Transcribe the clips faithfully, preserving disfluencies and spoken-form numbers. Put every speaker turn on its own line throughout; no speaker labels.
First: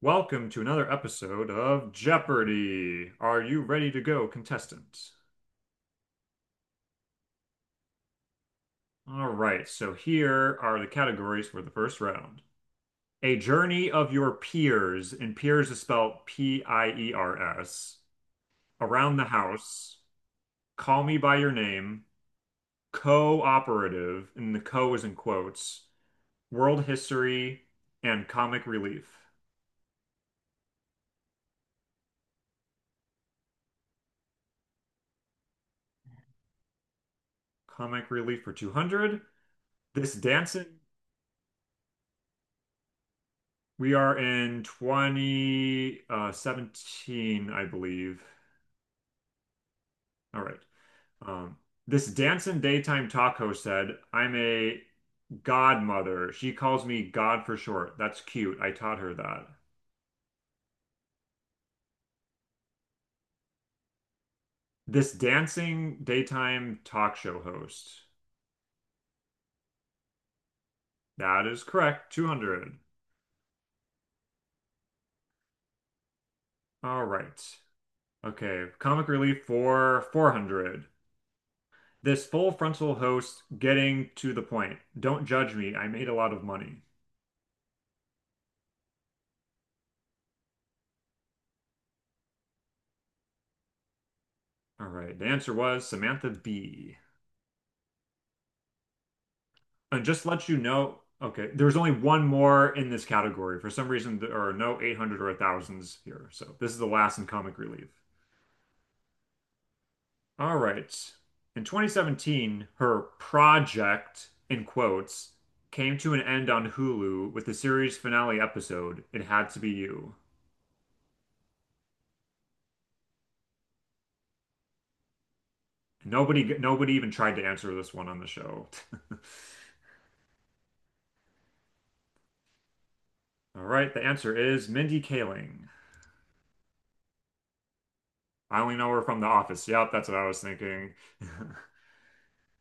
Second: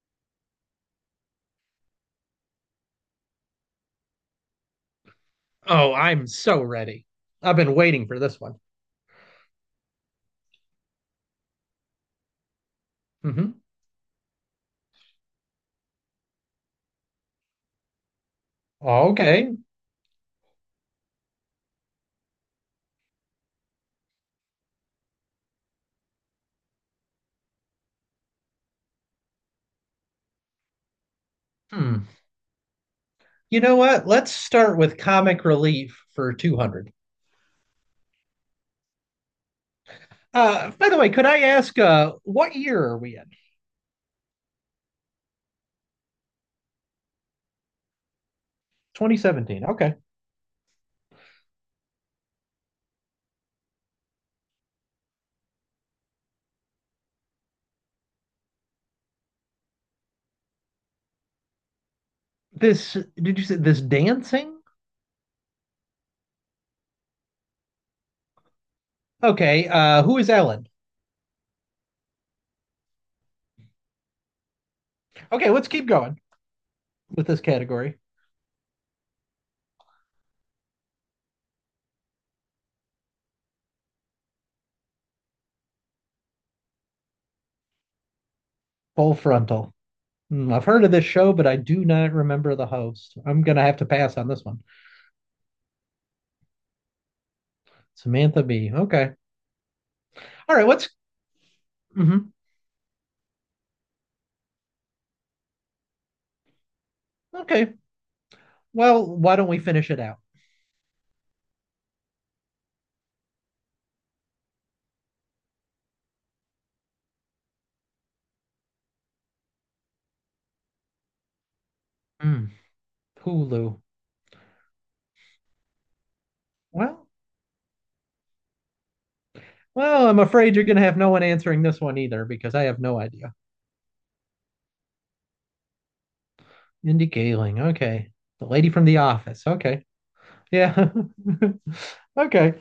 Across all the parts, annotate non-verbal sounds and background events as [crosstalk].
Welcome to another episode of Jeopardy! Are you ready to go, contestant?
Oh, I'm so ready. I've been waiting for this one.
All right, so here are the categories for the first round. A
hmm
journey of your peers, and peers is spelled P I E R S, around the
Okay.
house, call me by your name, cooperative, and the co is in quotes, world history, and comic relief.
Hmm. You know what? Let's start with comic relief for two hundred.
Comic relief for two hundred. This
Uh,
dancing.
by the way, could I ask uh, what year are we in?
We are in twenty seventeen, I believe.
twenty seventeen. Okay.
All right. Um, this dancing daytime talk host said, I'm a godmother. She calls me God for short. That's cute. I taught her that.
This, did you say this dancing?
This dancing daytime talk show host.
Okay. Uh, who is Ellen?
That is correct. two hundred.
Okay, let's keep going
All
with this
right.
category.
Okay. Comic relief for four hundred. This full frontal host getting to the point. Don't judge me. I made a lot of money.
Full frontal. Hmm, I've heard of this show, but I do not remember the host. I'm going to have to pass on this one.
All right. The answer was Samantha B.
Samantha Bee. Okay.
And just to let
All
you
right. Let's.
know, okay, there's only one
Mhm.
more in this category. For some reason, there are no eight hundred or thousands here. So this is the last in comic
Okay.
relief.
Well, why don't we finish it out?
All right. In twenty seventeen, her project, in quotes, came to an end on Hulu with the series finale episode, It Had to Be You.
Mm, Hulu.
Nobody, nobody
Well,
even tried to answer this one on the show.
well, I'm afraid you're going to have no one answering this one either because I have no idea.
[laughs] All right, the answer is Mindy Kaling.
Mindy Kaling. Okay. The
I
lady
only
from
know
The
her from The
Office.
Office.
Okay.
Yep, that's what I was
Yeah.
thinking. [laughs]
[laughs] okay.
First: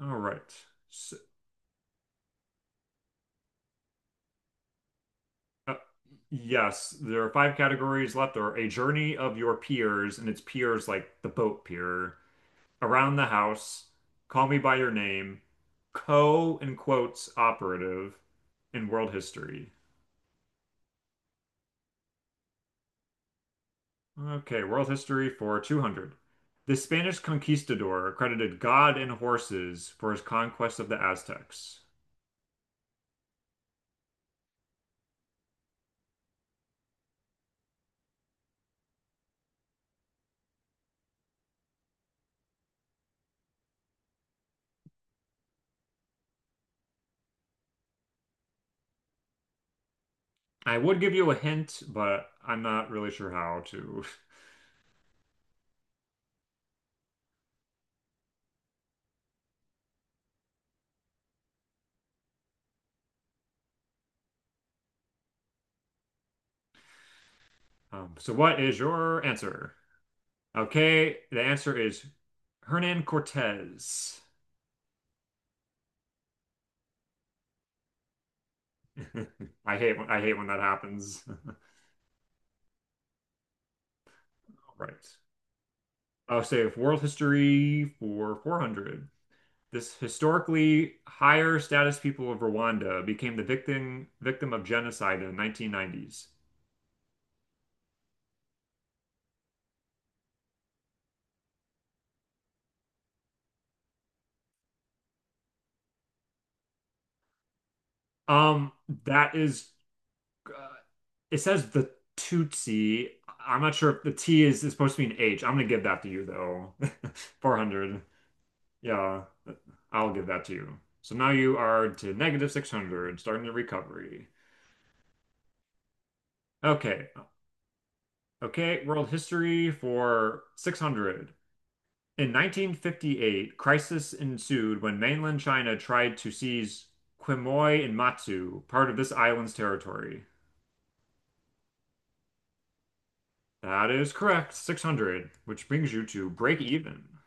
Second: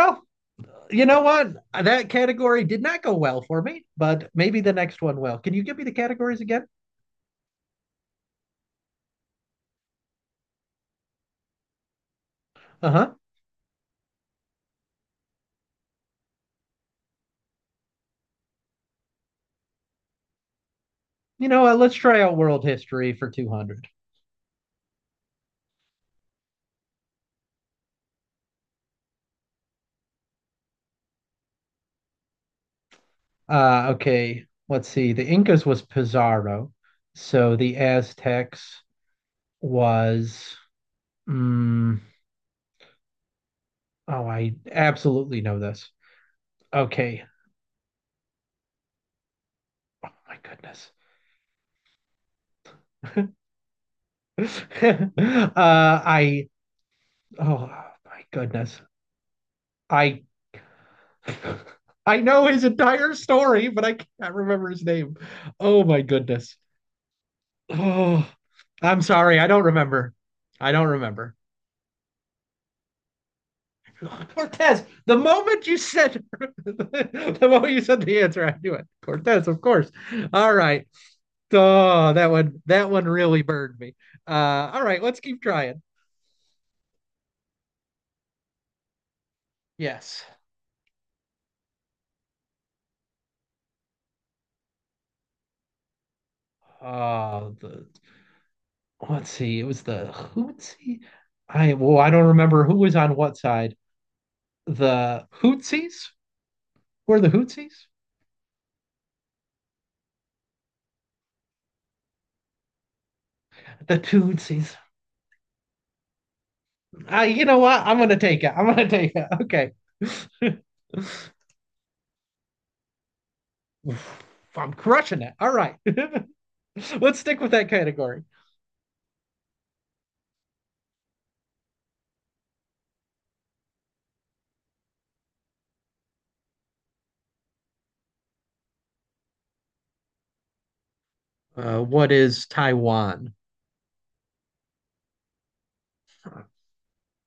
All right.
you
So,
know what? That category did not go well for me, but maybe the next one will. Can you
uh,
give me the categories again?
yes, there are five categories left. There are a journey of your peers, and it's peers like the boat pier,
Uh huh.
around the house, call me by your name, co in quotes operative, in world history.
You know what? Let's try out world history for two hundred.
Okay, world history for two hundred. The Spanish conquistador credited God and horses for his conquest of the Aztecs.
Uh, okay. Let's see. The Incas was Pizarro. So the Aztecs was Mm, oh, I absolutely know this. Okay. Oh my
I
goodness.
would give you a hint, but I'm not really sure how to.
[laughs] uh, I. Oh my goodness. I. [laughs] I know his entire story, but I can't remember his name. Oh my goodness.
Um,
Oh,
so, what is
I'm
your
sorry. I don't
answer?
remember. I don't
Okay,
remember.
the answer is Hernan Cortez.
Cortez. The moment you said [laughs] the moment you said the answer, I knew it. Cortez, of
[laughs] I
course.
hate when I hate when
All
that
right.
happens. [laughs]
Oh, that one that one really burned me. Uh, all right,
Right.
let's keep trying.
I'll save world history for four hundred. This
Yes.
historically higher status people of Rwanda became the victim victim of genocide in the nineteen nineties.
Uh, the let's see. It was the Hootsie. I well, I don't remember who was on what side. The Hootsies were the Hootsies.
Um, that is, uh, it says the Tutsi. I'm not sure
The
if the T is, is
Tootsies.
supposed to be an H. I'm gonna give that to you though.
I,
[laughs]
you know what? I'm
four hundred.
gonna take it. I'm gonna take
Yeah,
it. Okay.
I'll give that to you. So now
[sighs]
you are to negative six hundred, starting the recovery.
I'm crushing it. All right. [laughs]
Okay.
Let's stick with that category.
Okay, world history for six hundred. In nineteen fifty-eight, crisis ensued when mainland China tried to seize Quemoy and Matsu, part of this island's territory.
Uh, what is Taiwan?
That is correct, six hundred, which brings you to break even.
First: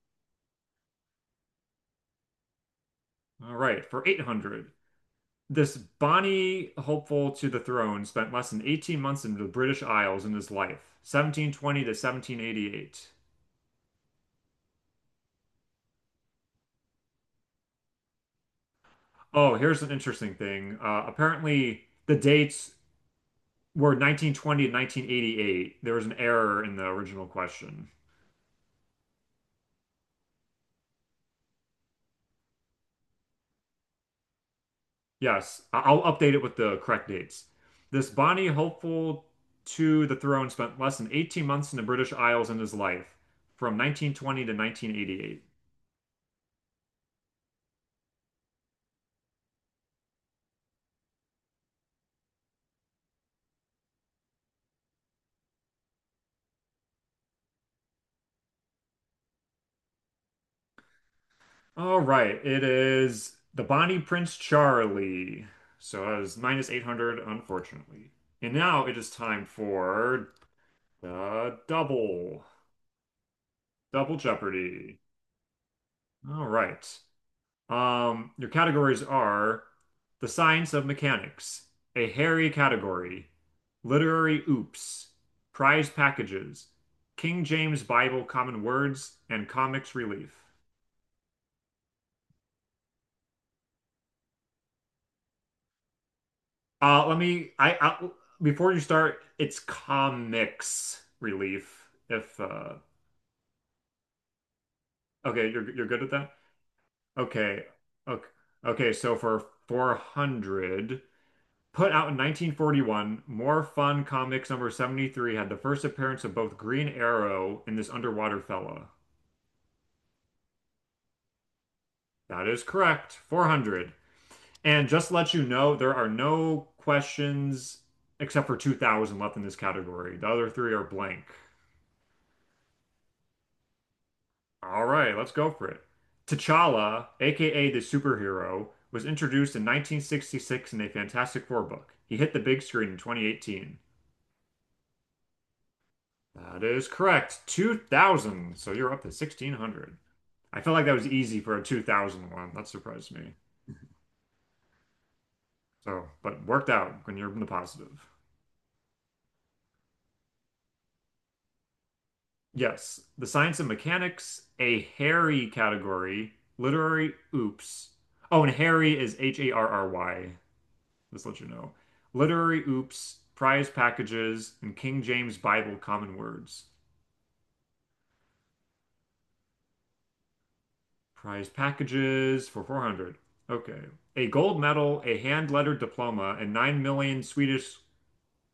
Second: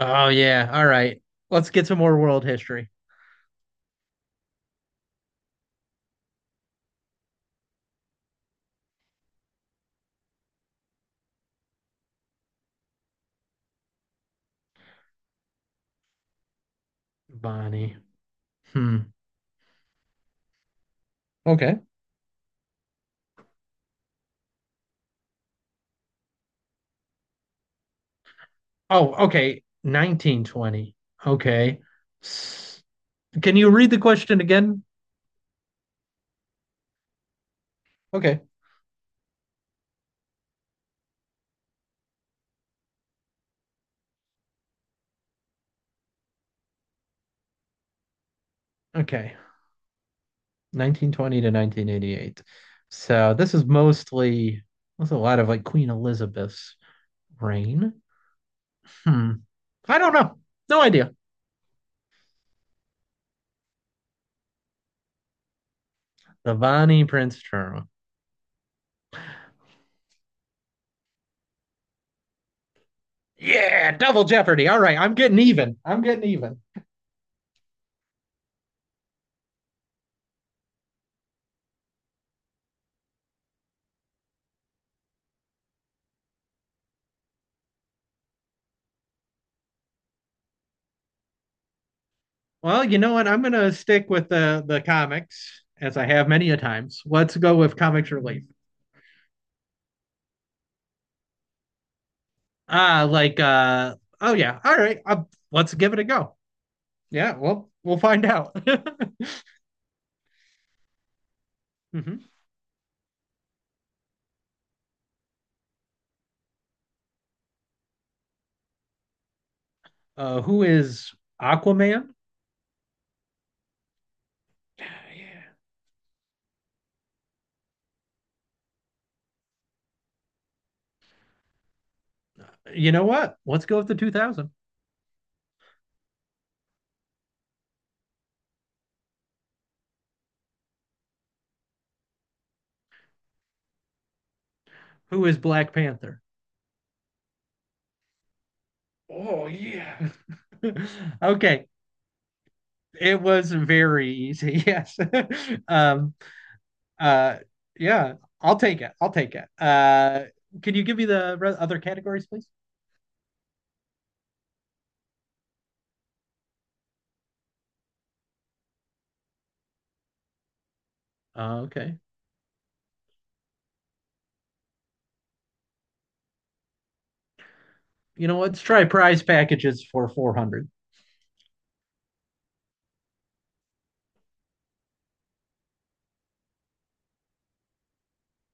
Oh yeah. All right. Let's get some more world history.
All right, for eight hundred. This Bonnie, hopeful to the throne, spent less than eighteen months in the British Isles in his life, seventeen twenty to seventeen eighty-eight.
Bonnie. Hmm.
Oh, here's an interesting thing. Uh,
Okay.
apparently, the dates were nineteen twenty to nineteen eighty-eight. There was an error in the original question.
Oh, okay. nineteen twenty. Okay. S- Can you read the question again?
Yes, I- I'll update it with the correct dates. This
Okay.
Bonnie, hopeful to the throne, spent less than eighteen months in the British Isles in his life, from nineteen twenty to nineteen eighty-eight.
Okay. nineteen twenty to nineteen eighty-eight. So this is mostly, there's a lot of like Queen Elizabeth's reign. Hmm. I don't know. No idea.
All right, it is the Bonnie Prince Charlie. So I was minus
The
eight hundred,
Prince drama.
unfortunately. And now it is time for the double,
Yeah,
double
double jeopardy. All
Jeopardy.
right, I'm getting even. I'm getting
All
even.
right. Um, your categories are the science of mechanics, a hairy category, literary oops, prize packages, King James Bible common words, and comics relief.
Well, you know what? I'm gonna stick with the the comics as I have many a times.
Uh, let
Let's
me.
go
I,
with
I
comics related.
before you start, it's comics relief. If uh,
Ah, like uh oh yeah. All right. Uh,
okay, you're
let's
you're
give it
good
a
with that.
go. Yeah,
Okay,
well, we'll find
okay,
out.
okay. So
[laughs]
for four hundred, put out in
Mhm.
nineteen forty-one, More Fun Comics number seventy-three had the first appearance of both Green Arrow and this underwater fella.
Uh who is Aquaman?
That is correct. four hundred. And
Yeah,
just to let you
yeah.
know, there are no questions except for two thousand left in this category. The other three are blank.
You know what? Let's go with the two thousand.
All right, let's go for it. T'Challa, aka the superhero, was introduced in nineteen sixty-six in a Fantastic Four book. He hit the big screen in twenty eighteen.
Who is Black Panther?
That is correct. two thousand. So you're up to
Oh,
sixteen hundred.
yeah.
I felt like
[laughs]
that was easy for a
Okay.
two thousand one. That surprised
It
me.
was very easy. [laughs] Yes. [laughs]
So,
Um
but worked out when you're
uh
in the positive.
yeah, I'll take it. I'll take it. Uh can you give me the re- other categories please?
Yes, the science and mechanics, a hairy category, literary oops. Oh, and Harry is H A R R Y. Just let you
Uh,
know.
okay.
Literary oops, prize packages, and King James Bible common words.
You know what? Let's try prize packages for four hundred.
Prize packages for four hundred. Okay. A gold medal, a hand-lettered diploma, and nine million Swedish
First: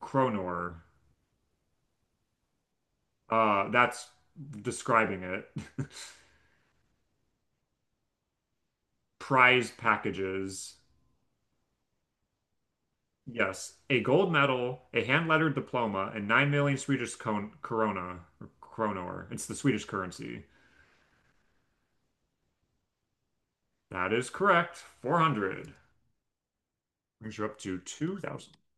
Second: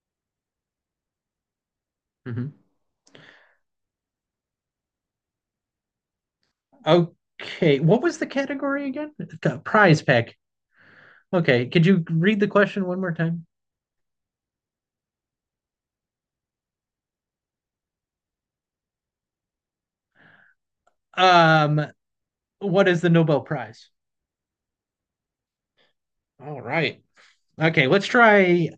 kronor.
hmm
Uh, that's describing it. [laughs]
Okay. What was the category again? The
Prize
prize pack.
packages.
Okay. Could you read the question one more time?
Yes, a gold medal, a hand-lettered diploma, and nine million Swedish kon corona or kronor. It's the Swedish currency.
Um, what is the Nobel Prize?
That is correct. four hundred.
All right.
Brings you up to
Okay, let's
two thousand.
try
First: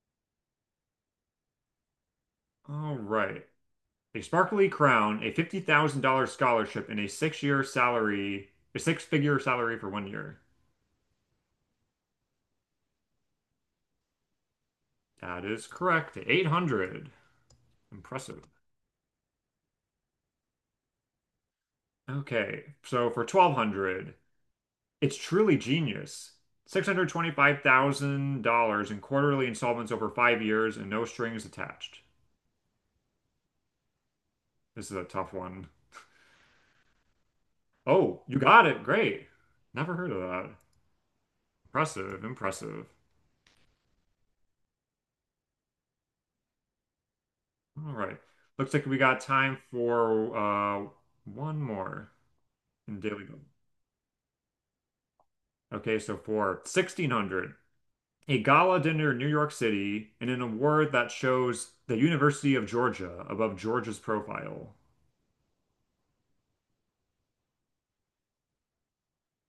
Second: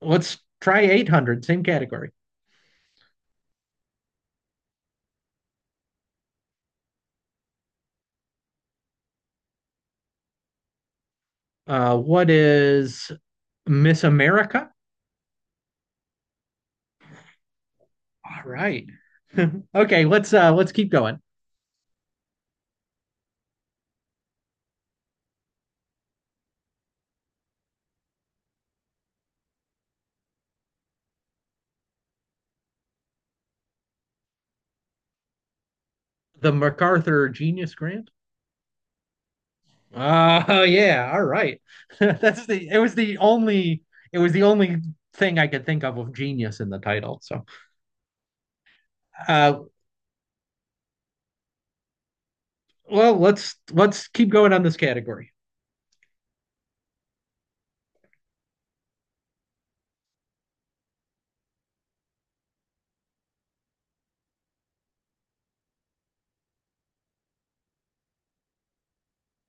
let's try eight hundred, same category.
All right. A sparkly crown, a fifty thousand dollars scholarship, and a six-year salary, a six-figure salary for one year.
Uh, what is Miss America?
That is correct. eight hundred. Impressive.
All right. [laughs] okay, let's uh let's keep going.
Okay. So for twelve hundred, it's truly genius. six hundred twenty-five thousand dollars in quarterly installments over five years and no strings attached. This is a tough one.
The MacArthur Genius Grant.
Oh, you got it. Great. Never heard of that.
Oh yeah, all right. [laughs]
Impressive.
That's the it
Impressive.
was the only it was the only thing I could think of with genius in the title. So
All right. Looks like we got time
uh
for uh one more in
well,
Daily Go.
let's let's keep going on this category.
Okay, so for sixteen hundred, a gala dinner in New York City and an award that shows the University of Georgia above Georgia's profile.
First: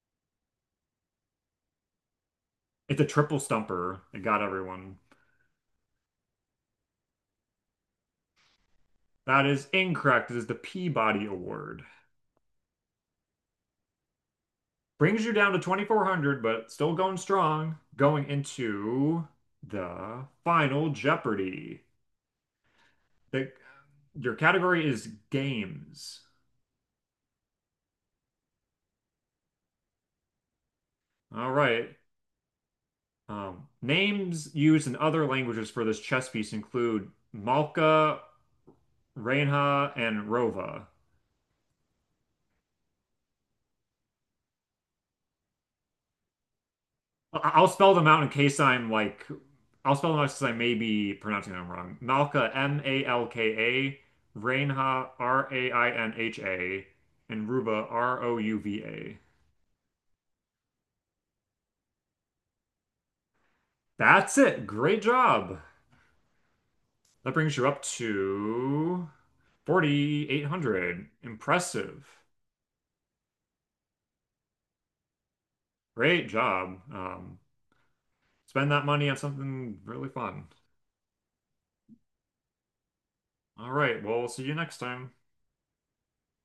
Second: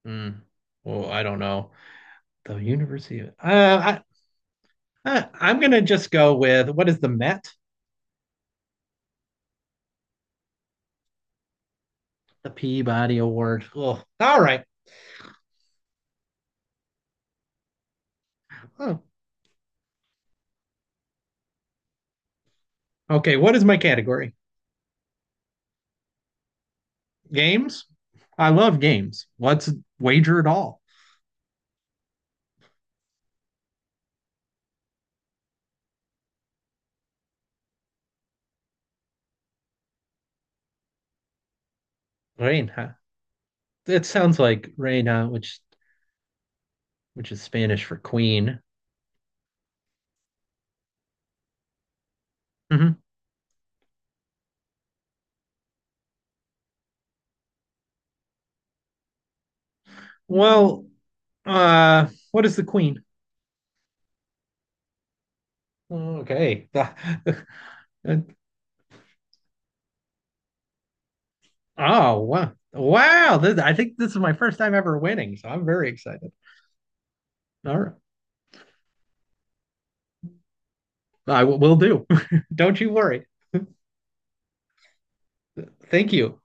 Hmm. Well, I don't know. The
It's a
University of uh,
triple stumper.
I,
It got everyone.
I I'm gonna just go with what is the Met?
That is incorrect. It is the Peabody Award.
The Peabody Award. Oh, all right.
Brings you down to twenty-four hundred, but still going strong. Going
Oh,
into the final Jeopardy.
okay.
The,
What is my category?
your category is games.
Games. I love games. Let's wager it all.
All right. Um, names used in other languages for this chess piece include Malka, Reinha, and Rova.
Reina. It sounds like reina, which which is
I- I'll
Spanish
spell
for
them out in case
queen.
I'm like, I'll spell them out since I may be pronouncing them wrong. Malka,
Mhm.
M A L K A, Reinha, R A I N H A, and Ruva, R O U V A.
Well, uh, what is the queen?
That's it. Great job.
Okay.
That
[laughs]
brings you up to forty-eight hundred. Impressive.
Oh, wow. Wow. This, I think this is my first time ever winning, so I'm very
Great
excited.
job. Um,
All right.
spend that money on something really fun.
I will do. [laughs] Don't you worry.
All right. Well, we'll see you next time.
Thank you.